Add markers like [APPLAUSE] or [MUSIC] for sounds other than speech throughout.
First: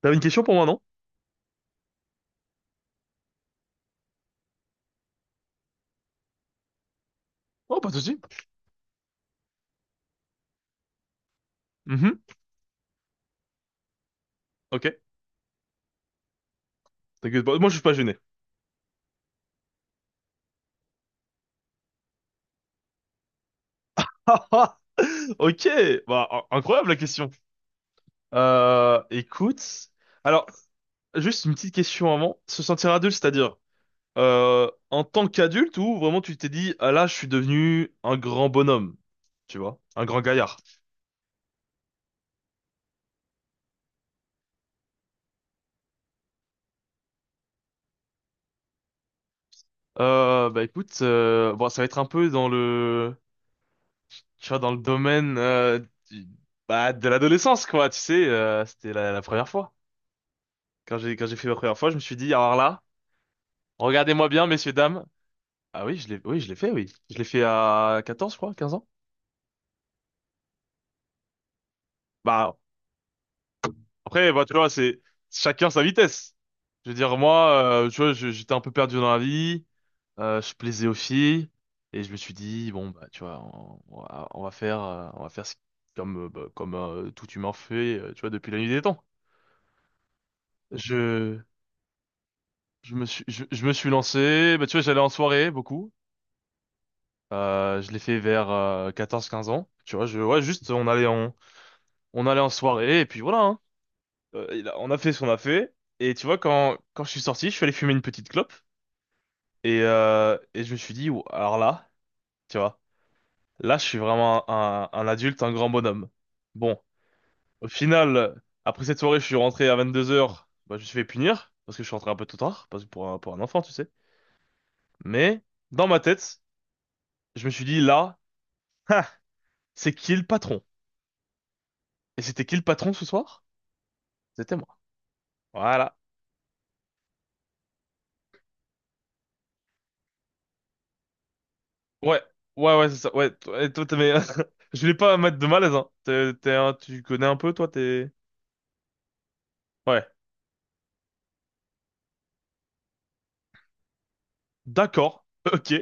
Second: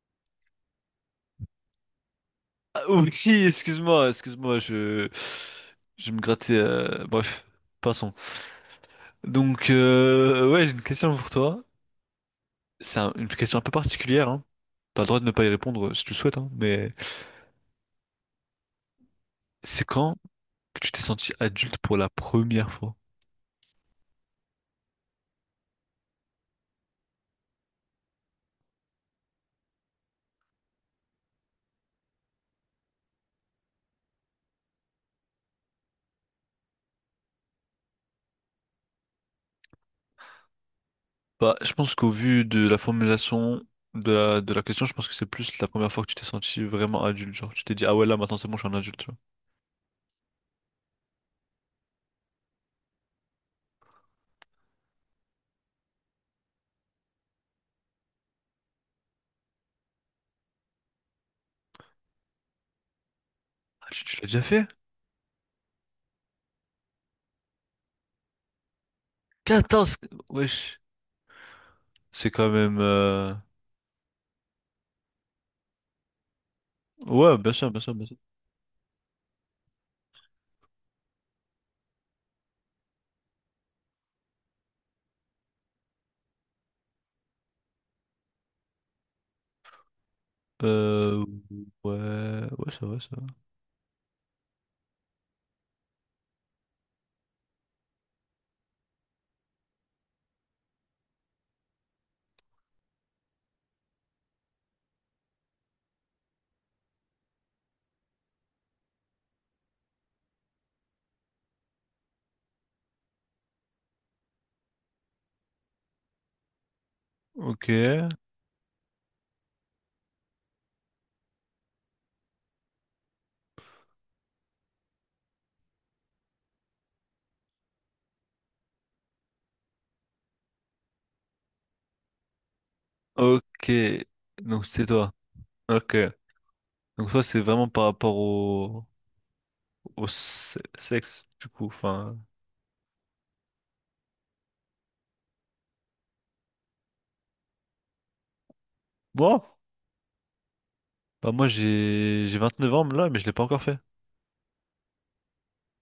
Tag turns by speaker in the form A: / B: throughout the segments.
A: T'avais une question pour moi, non?
B: Ah, oui, [LAUGHS] excuse-moi, excuse-moi, je me grattais. Bref,
A: Oh, pas de
B: passons.
A: souci.
B: Donc, ouais, j'ai une question pour toi.
A: Mhm.
B: C'est une question un peu particulière, hein.
A: Ok.
B: T'as le droit de ne pas y répondre si tu le souhaites, hein, mais
A: T'inquiète pas. Moi, je suis pas gêné.
B: c'est quand que tu t'es senti adulte pour la première fois?
A: [LAUGHS] Ah, ah. Ok. Bah, incroyable la question. Écoute. Alors, juste une petite question avant. Se sentir adulte, c'est-à-dire en tant qu'adulte ou vraiment tu t'es dit, ah là, je suis devenu un grand bonhomme, tu vois, un grand gaillard.
B: Bah, je pense qu'au vu de la formulation de la question, je pense que c'est plus la première fois que tu t'es senti vraiment adulte. Genre, tu t'es dit, ah ouais, là, maintenant, c'est bon, je suis un adulte, tu vois.
A: Bah écoute, bon, ça va être un peu dans le, tu vois, dans le domaine du- bah, de l'adolescence, quoi. Tu sais, c'était la première fois. Quand j'ai fait ma première fois, je me suis dit, alors là.
B: Ah, tu l'as
A: Regardez-moi
B: déjà
A: bien,
B: fait?
A: messieurs, dames. Ah oui, je l'ai fait, oui. Je l'ai fait à 14, je crois, 15 ans.
B: 14. Wesh. C'est quand
A: Bah,
B: même...
A: après, bah, tu vois, c'est chacun sa vitesse. Je veux dire,
B: Ouais,
A: moi,
B: bien sûr, bien sûr,
A: tu
B: bien
A: vois,
B: sûr.
A: j'étais un peu perdu dans la vie, je plaisais aux filles, et je me suis dit, bon, bah, tu vois, on va faire, bah, comme tout humain fait, tu vois, depuis la nuit des temps.
B: Euh,
A: Je,
B: ouais, ouais, ça
A: je
B: va,
A: me
B: ça
A: suis,
B: va.
A: je, je me suis lancé, bah, tu vois, j'allais en soirée, beaucoup. Je l'ai fait vers 14-15 ans. Tu vois, ouais, juste, on allait en soirée, et puis voilà, hein. On a fait ce qu'on a fait. Et tu vois, quand je suis sorti, je suis allé fumer une petite clope. Et je me suis dit, Ouh, alors là, tu vois, là, je suis vraiment un adulte, un grand bonhomme. Bon, au
B: Ok,
A: final, après cette soirée, je suis rentré à 22h. Bah, je me suis fait punir, parce que je suis rentré un peu tôt tard, parce que pour un enfant, tu sais. Mais, dans ma tête, je me suis dit, là, ha, c'est qui le patron? Et c'était qui le patron ce soir?
B: ok.
A: C'était
B: Donc
A: moi.
B: c'était toi. Ok.
A: Voilà.
B: Donc toi, c'est vraiment par rapport au sexe, du coup. Enfin,
A: Ouais, ouais, ouais, c'est ça. Ouais, toi, et toi, mais [LAUGHS] je voulais pas mettre de malaise, hein. T'es, tu connais un peu, toi, t'es.
B: bon,
A: Ouais,
B: bah moi j'ai 29 ans là, mais je l'ai pas encore fait.
A: d'accord, [LAUGHS] ok.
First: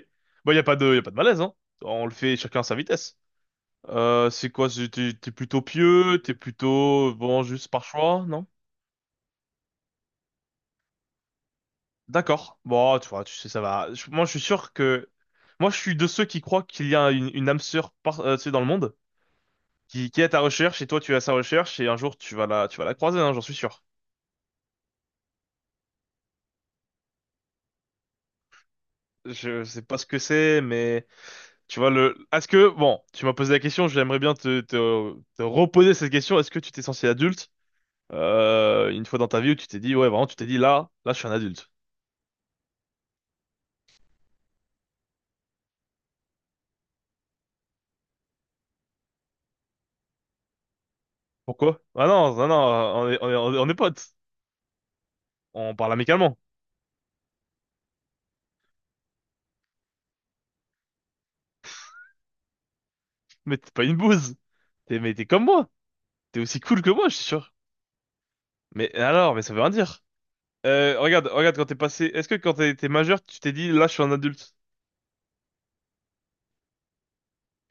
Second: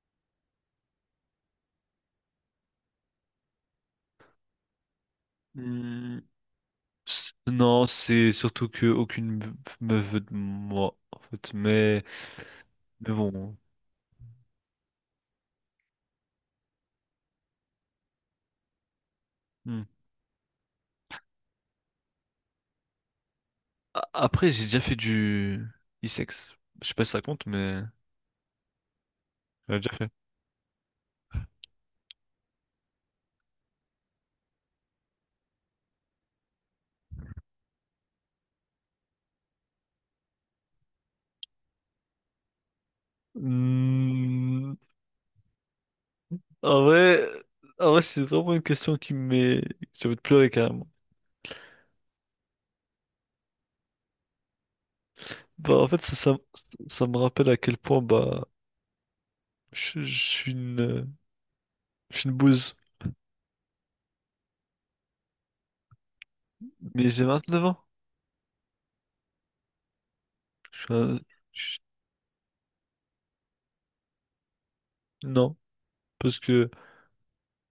A: Bah, y a pas de malaise, hein. On le fait chacun à sa vitesse. C'est quoi, t'es plutôt
B: Hmm,
A: pieux, t'es plutôt, bon, juste par
B: Non,
A: choix,
B: c'est
A: non?
B: surtout que aucune me veut de moi, en fait.
A: D'accord. Bon, tu
B: Mais
A: vois, tu sais,
B: bon.
A: ça va. Moi, je suis sûr que. Moi, je suis de ceux qui croient qu'il y a une âme sœur par, tu sais, dans le monde,
B: Hmm.
A: qui est à ta recherche, et toi, tu es à sa recherche, et un jour, tu vas la croiser, hein, j'en suis sûr.
B: Après, j'ai déjà fait du e-sex. Je sais pas si ça compte, mais
A: Je
B: j'en ai
A: sais
B: déjà
A: pas ce
B: fait.
A: que c'est, mais. Tu vois, est-ce que, bon, tu m'as posé la question, j'aimerais bien te reposer cette question. Est-ce que tu t'es senti adulte, une fois dans ta vie où tu t'es dit, ouais, vraiment, tu t'es dit, là, je suis un adulte.
B: Hmm, En vrai, en vrai, c'est vraiment une question qui me met... J'ai envie de pleurer carrément.
A: Pourquoi? Ah non, non, non, on est potes. On
B: Bah, en
A: parle
B: fait,
A: amicalement.
B: ça me rappelle à quel point bah, je suis je suis une bouse.
A: Mais t'es pas une bouse. Mais t'es comme moi. T'es aussi cool que moi,
B: Mais
A: je suis
B: j'ai
A: sûr.
B: 29 ans.
A: Mais alors, ça veut rien dire.
B: Je suis un-
A: Regarde, regarde,
B: je-
A: est-ce que quand t'es majeur, tu t'es dit, là, je suis un adulte?
B: Non, parce que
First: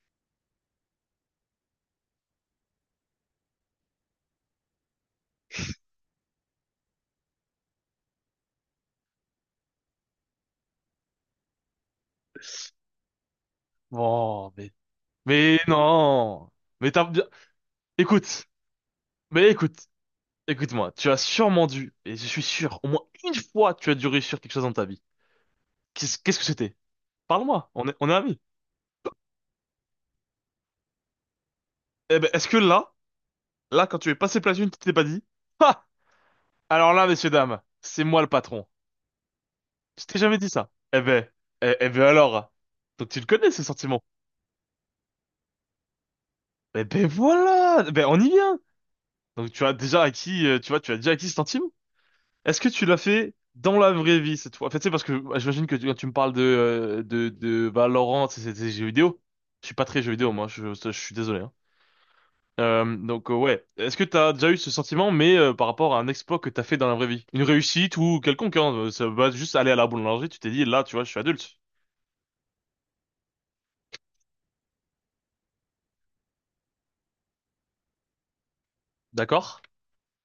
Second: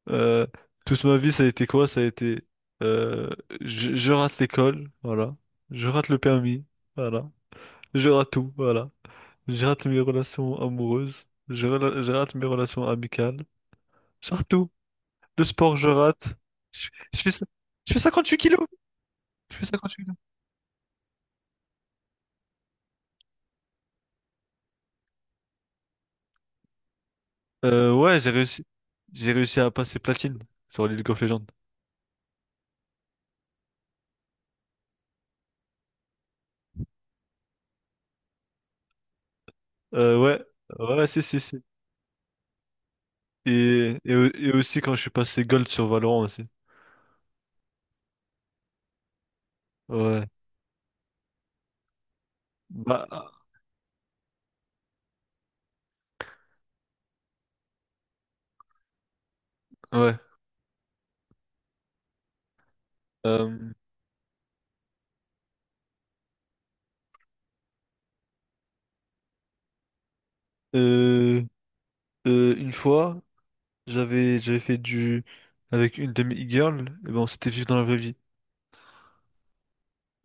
B: euh, toute ma vie, ça a été quoi? Ça a été euh, je rate l'école, voilà. Je rate le permis, voilà. Je rate tout, voilà. Je rate mes relations amoureuses. Je rate mes relations amicales. Je rate
A: Bon,
B: tout.
A: mais,
B: Le
A: mais
B: sport, je rate.
A: non. Mais t'as
B: Je
A: bien,
B: fais ça. Je fais 58
A: Écoute,
B: kilos. Je fais
A: écoute.
B: 58 kilos.
A: Écoute-moi, tu as sûrement dû, et je suis sûr, au moins une fois, tu as dû réussir quelque chose dans ta vie. Qu'est-ce que c'était? Parle-moi, on est, on est
B: Ouais, j'ai
A: amis.
B: réussi. J'ai réussi à passer platine sur League of Legends.
A: Eh ben, est-ce que là, quand tu es passé platine, tu t'es pas dit, Ah! Alors là, messieurs, dames, c'est moi le patron. Je t'ai jamais
B: Ouais.
A: dit ça. Eh
B: Ouais, si,
A: ben,
B: si, si.
A: eh, eh ben alors. Donc tu le connais, ce sentiment.
B: Et, et aussi quand je suis passé gold sur Valorant aussi.
A: Eh ben voilà, eh ben on y vient. Donc tu as déjà
B: Ouais.
A: acquis, tu vois, tu as déjà acquis ce sentiment. Est-ce que tu l'as
B: Bah,
A: fait dans la vraie vie cette fois? En fait, c'est parce que bah, j'imagine que quand tu me parles de de Valorant, c'est des jeux vidéo. Je suis pas très jeu
B: ouais.
A: vidéo moi, je suis désolé. Hein. Donc ouais,
B: Euh,
A: est-ce que t'as déjà eu ce sentiment, mais par rapport à un exploit que t'as fait dans la vraie vie, une réussite ou quelconque, hein, ça va juste aller à la boulangerie, tu t'es dit là, tu vois, je suis
B: euh,
A: adulte,
B: une fois, j'avais fait du avec une de mes e-girls, et ben on s'était vu dans la vraie vie.
A: d'accord?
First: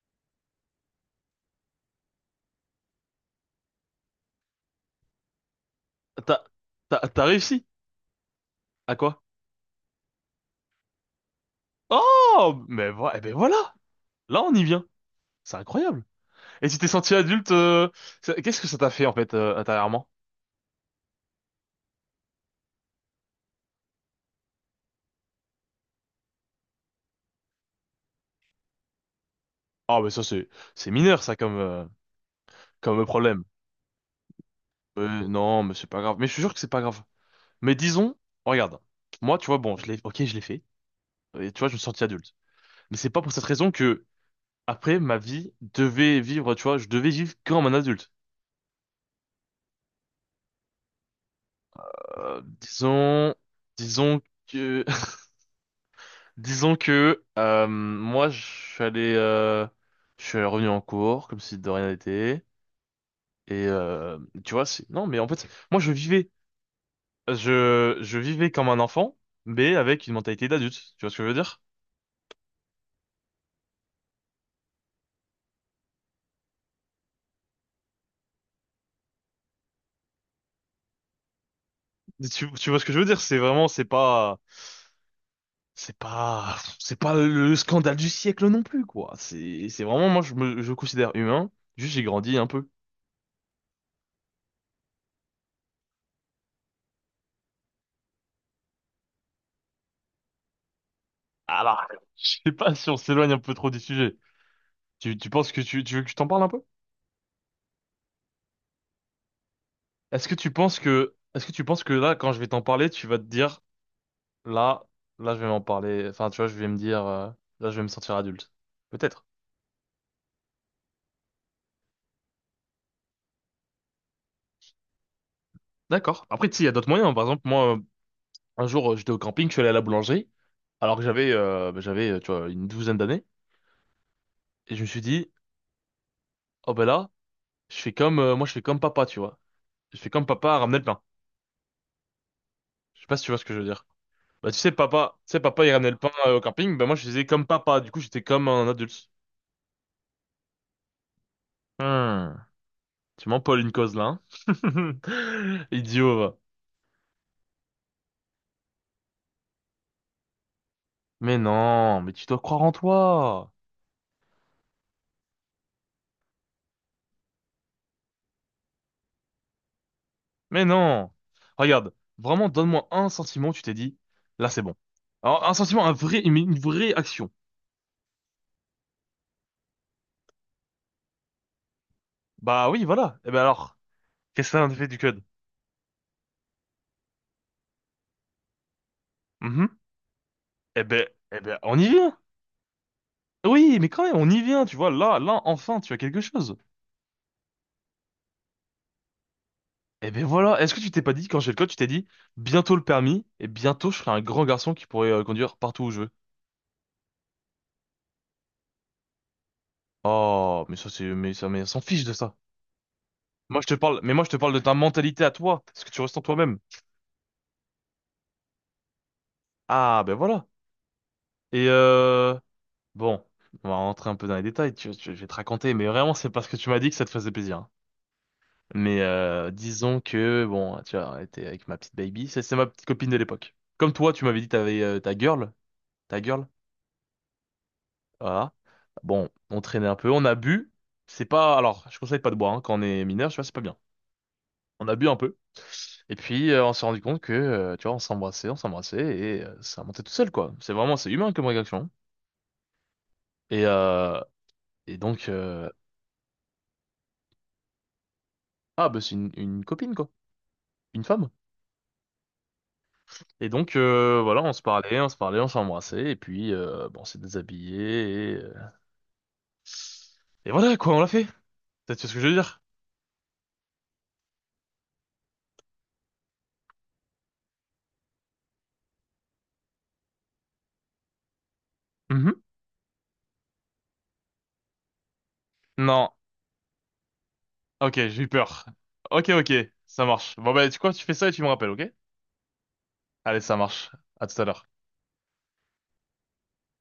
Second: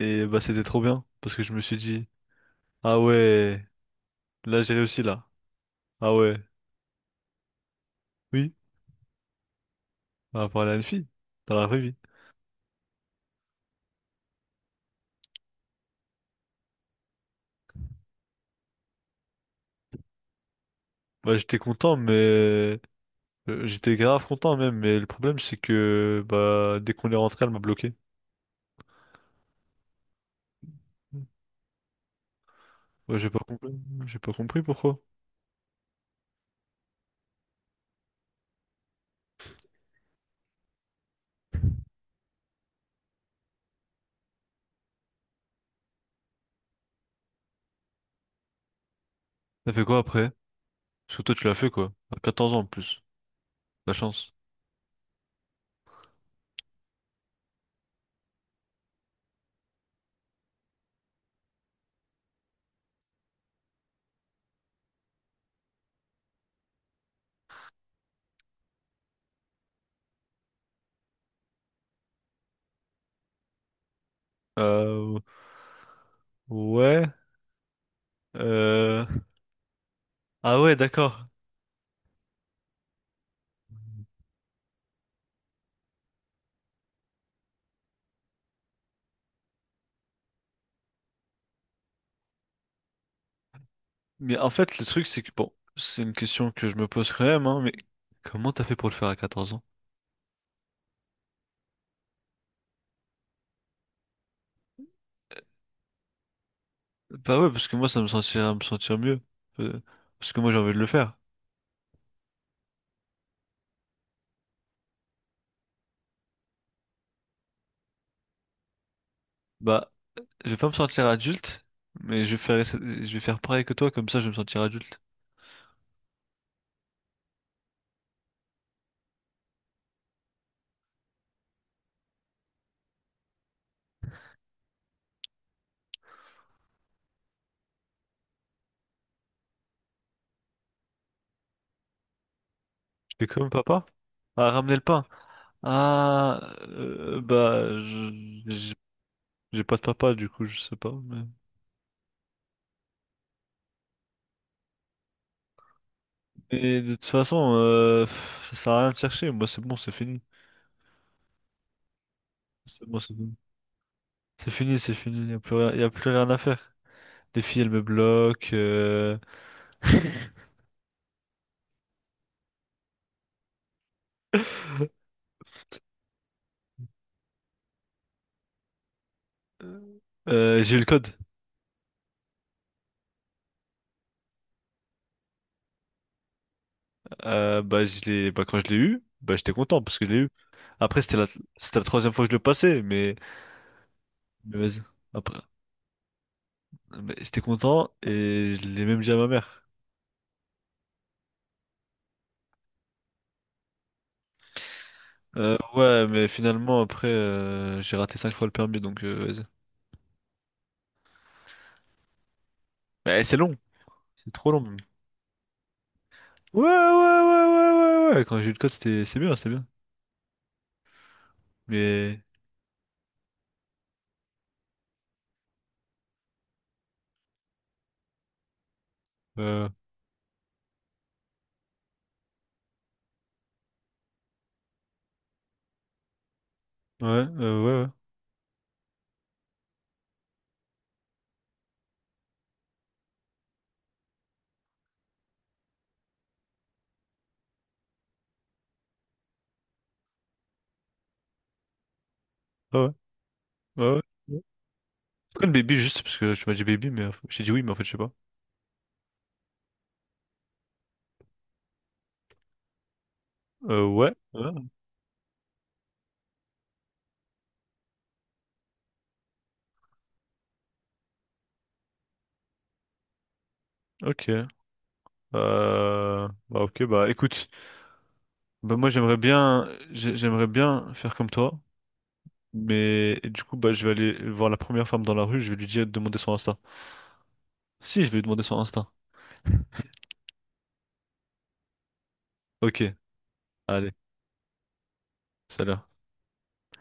B: Et bah c'était trop bien parce que je me suis dit ah ouais, là j'ai réussi là. Ah ouais.
A: T'as t'as réussi
B: Oui.
A: à quoi?
B: Par rapport à une fille, dans la vraie vie.
A: Oh, mais eh ben voilà, là on y vient, c'est incroyable. Et tu t'es senti adulte, qu'est-ce que ça t'a fait en fait intérieurement?
B: Bah, j'étais content, mais j'étais grave content même. Mais le problème, c'est que bah, dès qu'on est rentré, elle m'a bloqué.
A: Ah, mais ça, c'est mineur, ça, comme
B: Ouais, j'ai pas
A: problème.
B: compris. J'ai pas compris pourquoi.
A: Non, mais c'est pas grave. Mais je suis sûr que c'est pas grave. Mais disons, regarde. Moi, tu vois, bon, ok, je l'ai fait. Et tu vois, je me suis senti adulte. Mais c'est pas pour cette raison que, après, ma vie devait vivre, tu vois, je devais vivre comme un adulte.
B: T'as fait quoi après? Parce que toi, tu l'as fait quoi? À
A: Euh,
B: 14 ans en plus.
A: disons,
B: La
A: Disons
B: chance.
A: que, [LAUGHS] moi, je suis revenu en cours, comme si de rien n'était. Et, euh, Tu vois, non, mais en fait, moi, je vivais. Je vivais comme un enfant, mais avec une mentalité d'adulte. Tu vois ce que je veux dire?
B: Euh, ouais. Euh... Ah ouais, d'accord.
A: Tu vois ce que je veux dire? C'est vraiment, c'est pas, c'est pas, C'est pas le scandale du siècle non plus, quoi. C'est vraiment, moi, je considère humain. Juste, j'ai grandi un peu.
B: Mais en fait, le truc, c'est que bon, c'est une question que je me pose quand même, hein, mais comment t'as fait pour le faire à 14 ans?
A: Alors, [LAUGHS] je sais pas si on s'éloigne un peu trop du sujet. Tu penses que tu veux que je t'en parle un peu?
B: Bah ouais, parce que moi, ça me sentirait me sentir mieux. Euh,
A: Est-ce
B: Parce
A: que
B: que
A: tu
B: moi, j'ai envie de
A: penses
B: le
A: que,
B: faire.
A: est-ce que tu penses que là, quand je vais t'en parler, tu vas te dire, là, là, je vais m'en parler. Enfin, tu vois, je vais me dire, là, je vais me sentir adulte. Peut-être.
B: Bah, je vais pas me sentir adulte, mais je vais je vais faire pareil que toi, comme ça, je vais me sentir adulte.
A: D'accord. Après, tu sais, il y a d'autres moyens. Par exemple, moi, un jour, j'étais au camping, je suis allé à la boulangerie, alors que j'avais, bah, tu vois, une douzaine d'années, et je me suis dit, oh ben là, moi, je fais comme papa, tu vois. Je fais comme papa à ramener le pain. Je sais pas
B: Je
A: si
B: fais
A: tu vois ce
B: comme
A: que je veux
B: papa.
A: dire.
B: Ah,
A: Bah,
B: ramener le pain.
A: tu sais, papa, il ramenait le pain au
B: Ah,
A: camping, bah moi, je faisais comme
B: bah,
A: papa. Du coup, j'étais comme un adulte.
B: j'ai pas de papa, du coup, je sais pas.
A: Hmm. Tu m'empaules une cause là, hein. [LAUGHS] Idiot, va.
B: Mais de toute façon, ça sert à rien de chercher. Moi, c'est bon, c'est fini.
A: Mais non, mais tu dois croire en
B: C'est bon, c'est fini.
A: toi.
B: C'est fini, c'est fini. Y a plus rien, y a plus rien à faire. Les filles, elles me bloquent.
A: Mais non! Regarde, vraiment, donne-moi un sentiment, où tu t'es dit, là c'est bon. Alors, un sentiment, un vrai, une vraie action.
B: J'ai eu le code.
A: Bah oui, voilà. Et ben alors, qu'est-ce que ça en fait du code?
B: Bah, bah, quand je l'ai eu, bah, j'étais
A: Mhm.
B: content parce que je l'ai eu.
A: Eh
B: Après,
A: ben, eh ben, on
B: c'était la
A: y
B: troisième
A: vient!
B: fois que je le passais,
A: Oui, mais quand même, on y
B: mais
A: vient, tu
B: vas-y.
A: vois, là,
B: Après,
A: enfin, tu as quelque chose.
B: mais j'étais content et je l'ai même dit à ma mère.
A: Eh ben voilà, est-ce que tu t'es pas dit, quand j'ai le code, tu t'es dit, bientôt le permis, et bientôt je serai un grand garçon qui pourrait conduire partout où je
B: Ouais,
A: veux.
B: mais finalement, après, j'ai raté 5 fois le permis, donc vas-y.
A: Oh, mais ça c'est, mais ça, mais on s'en fiche de ça.
B: Mais c'est long,
A: Moi je te parle, mais moi je
B: c'est
A: te
B: trop
A: parle de
B: long.
A: ta
B: Même.
A: mentalité à toi, ce que tu restes en toi-même.
B: Ouais, ouais, ouais, ouais, ouais, ouais. Quand j'ai eu le code, c'est bien, c'est bien.
A: Ah ben voilà. Et
B: Mais,
A: euh, Bon, on va rentrer un peu dans les détails, je vais te raconter, mais vraiment c'est parce que tu m'as dit que ça te faisait plaisir. Hein.
B: euh,
A: Disons que, bon, tu as été avec ma petite baby, c'est ma petite copine de l'époque. Comme toi, tu m'avais dit que t'avais ta girl, ta girl,
B: ouais,
A: voilà. Bon, on traînait un peu, on a bu, c'est pas, alors, je conseille pas de boire hein, quand on est mineur, tu vois, c'est pas bien. On a bu un peu, et puis on s'est rendu compte que, tu vois, on s'embrassait, et ça montait tout seul, quoi. C'est vraiment, c'est humain comme réaction. Hein.
B: ouais, ouais,
A: Et,
B: ouais, ouais.
A: euh,
B: Ouais.
A: et donc,
B: Pourquoi le baby juste parce que tu m'as dit baby mais j'ai dit oui mais en fait je sais pas.
A: ah, bah c'est une copine, quoi. Une femme. Et donc,
B: Ouais.
A: voilà, on se
B: Ouais.
A: parlait, on se parlait, on s'embrassait, et puis, bon, on s'est déshabillé, et voilà, quoi, on l'a fait. T'as Tu vois ce que je veux dire?
B: Ok. Bah ok bah écoute bah moi j'aimerais bien faire comme toi
A: Mhm.
B: mais du coup bah je vais aller voir la première femme dans la rue je vais lui dire de
A: Non.
B: demander son Insta.
A: Ok,
B: Si je vais
A: j'ai
B: lui
A: eu
B: demander son
A: peur.
B: Insta.
A: Ok, ok, ça marche. Bon, bah, tu fais ça et tu me rappelles, ok?
B: Ok
A: Allez, ça marche.
B: allez
A: À tout à l'heure.
B: salut.